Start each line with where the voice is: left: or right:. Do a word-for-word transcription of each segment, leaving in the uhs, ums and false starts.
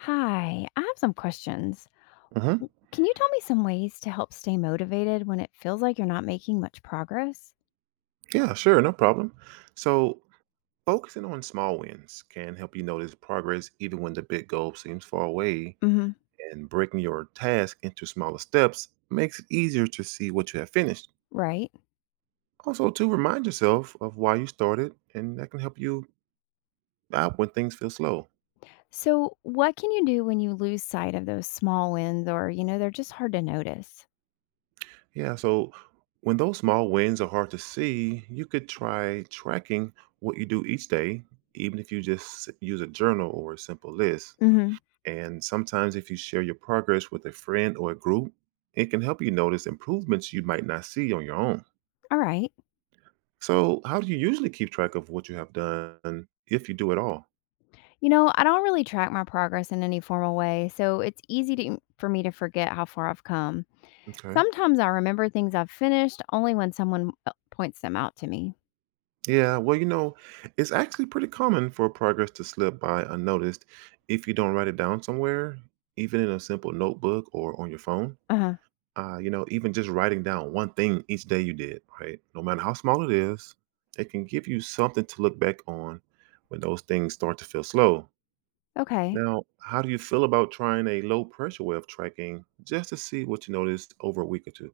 left: Hi, I have some questions.
right: Hmm.
left: W- Can you tell me some ways to help stay motivated when it feels like you're not making much progress?
right: Yeah, sure, no problem. So, focusing on small wins can help you notice progress even when the big goal seems far away,
left: Hmm
right: and breaking your task into smaller steps makes it easier to see what you have finished.
left: Right.
right: Also, to remind yourself of why you started, and that can help you out when things feel slow.
left: So, what can you do when you lose sight of those small wins or, you know, they're just hard to notice?
right: Yeah, so when those small wins are hard to see, you could try tracking what you do each day, even if you just use a journal or a simple list.
left: Hmm
right: And sometimes, if you share your progress with a friend or a group, it can help you notice improvements you might not see on your own.
left: All right.
right: So, how do you usually keep track of what you have done, if you do at all?
left: You know, I don't really track my progress in any formal way, so it's easy to, for me to forget how far I've come.
right: Okay.
left: Sometimes I remember things I've finished only when someone uh, points them out to me.
right: Yeah, well, you know, it's actually pretty common for progress to slip by unnoticed if you don't write it down somewhere, even in a simple notebook or on your phone.
left: Uh huh.
right: Uh, you know, even just writing down one thing each day you did, right? No matter how small it is, it can give you something to look back on when those things start to feel slow.
left: Okay.
right: Now, how do you feel about trying a low pressure way of tracking just to see what you notice over a week or two.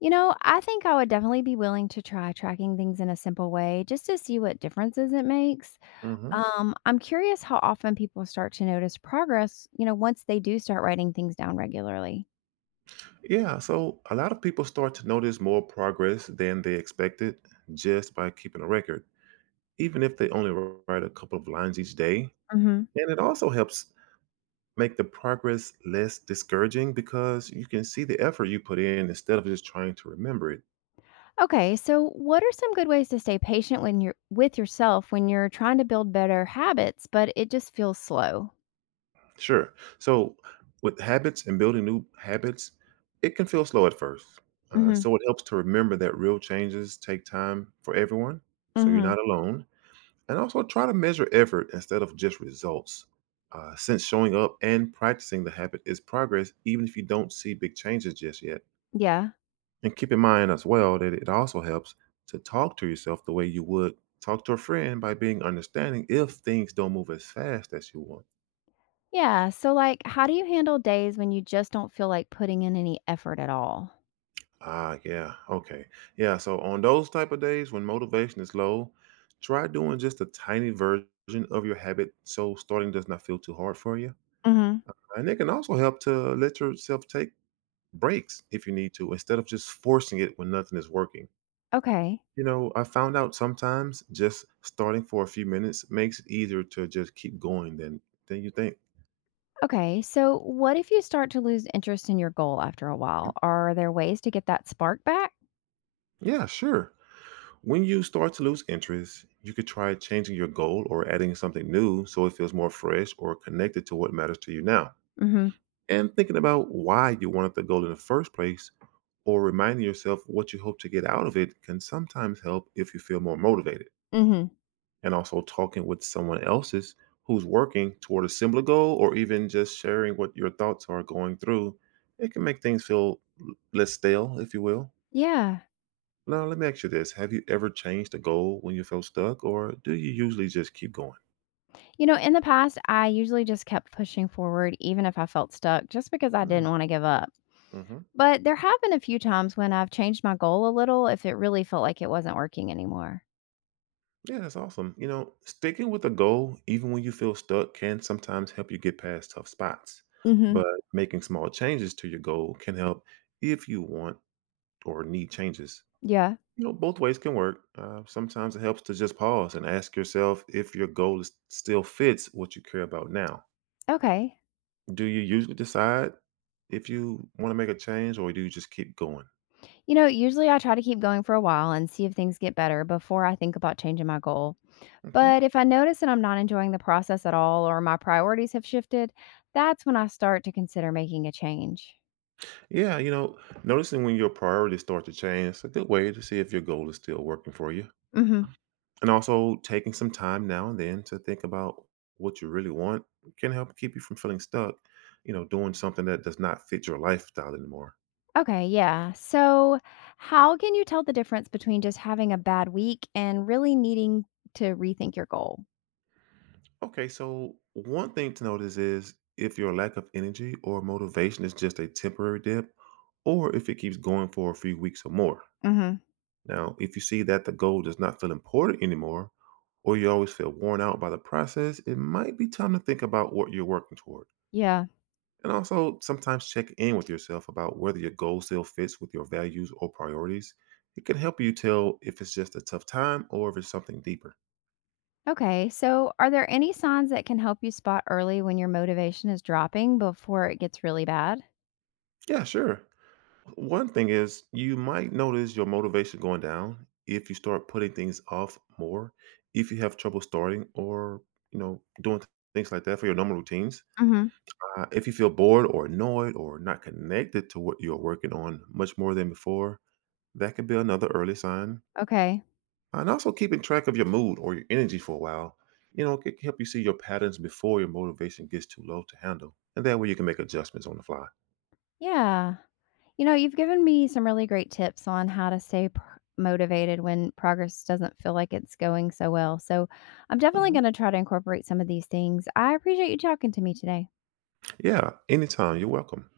left: You know, I think I would definitely be willing to try tracking things in a simple way just to see what differences it makes.
right: Hmm.
left: Um, I'm curious how often people start to notice progress, you know, once they do start writing things down regularly.
right: Yeah, so a lot of people start to notice more progress than they expected just by keeping a record, even if they only write a couple of lines each day.
left: Hmm
right: And it also helps make the progress less discouraging because you can see the effort you put in instead of just trying to remember it.
left: Okay, so what are some good ways to stay patient when you're with yourself when you're trying to build better habits, but it just feels slow?
right: Sure. So, with habits and building new habits, it can feel slow at first. Uh,
left: Hmm
right: so, it helps to remember that real changes take time for everyone. So, you're
left: hmm
right: not alone. And also, try to measure effort instead of just results. Uh, since showing up and practicing the habit is progress, even if you don't see big changes just yet.
left: Yeah.
right: And keep in mind as well that it also helps to talk to yourself the way you would talk to a friend by being understanding if things don't move as fast as you want.
left: Yeah, so like how do you handle days when you just don't feel like putting in any effort at all?
right: Ah, yeah. Okay. Yeah. So on those type of days when motivation is low, try doing just a tiny version of your habit so starting does not feel too hard for you.
left: Hmm
right: And it can also help to let yourself take breaks if you need to instead of just forcing it when nothing is working.
left: Okay.
right: You know, I found out sometimes just starting for a few minutes makes it easier to just keep going than than you think.
left: Okay, so what if you start to lose interest in your goal after a while? Are there ways to get that spark back?
right: Yeah, sure. When you start to lose interest, you could try changing your goal or adding something new so it feels more fresh or connected to what matters to you now.
left: Mhm.
right: And thinking about why you wanted the goal in the first place or reminding yourself what you hope to get out of it can sometimes help if you feel more motivated.
left: Mhm.
right: And also talking with someone else's who's working toward a similar goal or even just sharing what your thoughts are going through, it can make things feel less stale, if you will.
left: Yeah.
right: Now, let me ask you this. Have you ever changed a goal when you felt stuck, or do you usually just keep going?
left: You know, in the past, I usually just kept pushing forward, even if I felt stuck, just because I
right: Mm,
left: didn't want to give up.
right: hmm.
left: But there have been a few times when I've changed my goal a little if it really felt like it wasn't working anymore.
right: Yeah, that's awesome. You know, sticking with a goal, even when you feel stuck, can sometimes help you get past tough spots.
left: Mhm.
right: But making small changes to your goal can help if you want or need changes.
left: Yeah.
right: You know, both ways can work. Uh, sometimes it helps to just pause and ask yourself if your goal is, still fits what you care about now.
left: Okay.
right: Do you usually decide if you want to make a change, or do you just keep going?
left: You know, usually I try to keep going for a while and see if things get better before I think about changing my goal. But if I notice that I'm not enjoying the process at all or my priorities have shifted, that's when I start to consider making a change.
right: Yeah, you know, noticing when your priorities start to change is a good way to see if your goal is still working for you.
left: Hmm
right: And also, taking some time now and then to think about what you really want can help keep you from feeling stuck, you know, doing something that does not fit your lifestyle anymore.
left: Okay, yeah. So, how can you tell the difference between just having a bad week and really needing to rethink your goal?
right: Okay, so one thing to notice is if your lack of energy or motivation is just a temporary dip, or if it keeps going for a few weeks or more.
left: Hmm
right: Now, if you see that the goal does not feel important anymore, or you always feel worn out by the process, it might be time to think about what you're working toward.
left: Yeah.
right: And also, sometimes check in with yourself about whether your goal still fits with your values or priorities. It can help you tell if it's just a tough time or if it's something deeper.
left: Okay, so are there any signs that can help you spot early when your motivation is dropping before it gets really bad?
right: Yeah, sure. One thing is, you might notice your motivation going down if you start putting things off more, if you have trouble starting or, you know, doing things like that for your normal routines.
left: Hmm
right: Uh, if you feel bored or annoyed or not connected to what you're working on much more than before, that could be another early sign.
left: Okay,
right: And also keeping track of your mood or your energy for a while, you know, it can help you see your patterns before your motivation gets too low to handle. And that way you can make adjustments on the fly.
left: yeah. You know, you've given me some really great tips on how to stay pr- motivated when progress doesn't feel like it's going so well. So, I'm definitely
right: Mhm.
left: going to try to incorporate some of these things. I appreciate you talking to me today.
right: Yeah, anytime. You're welcome.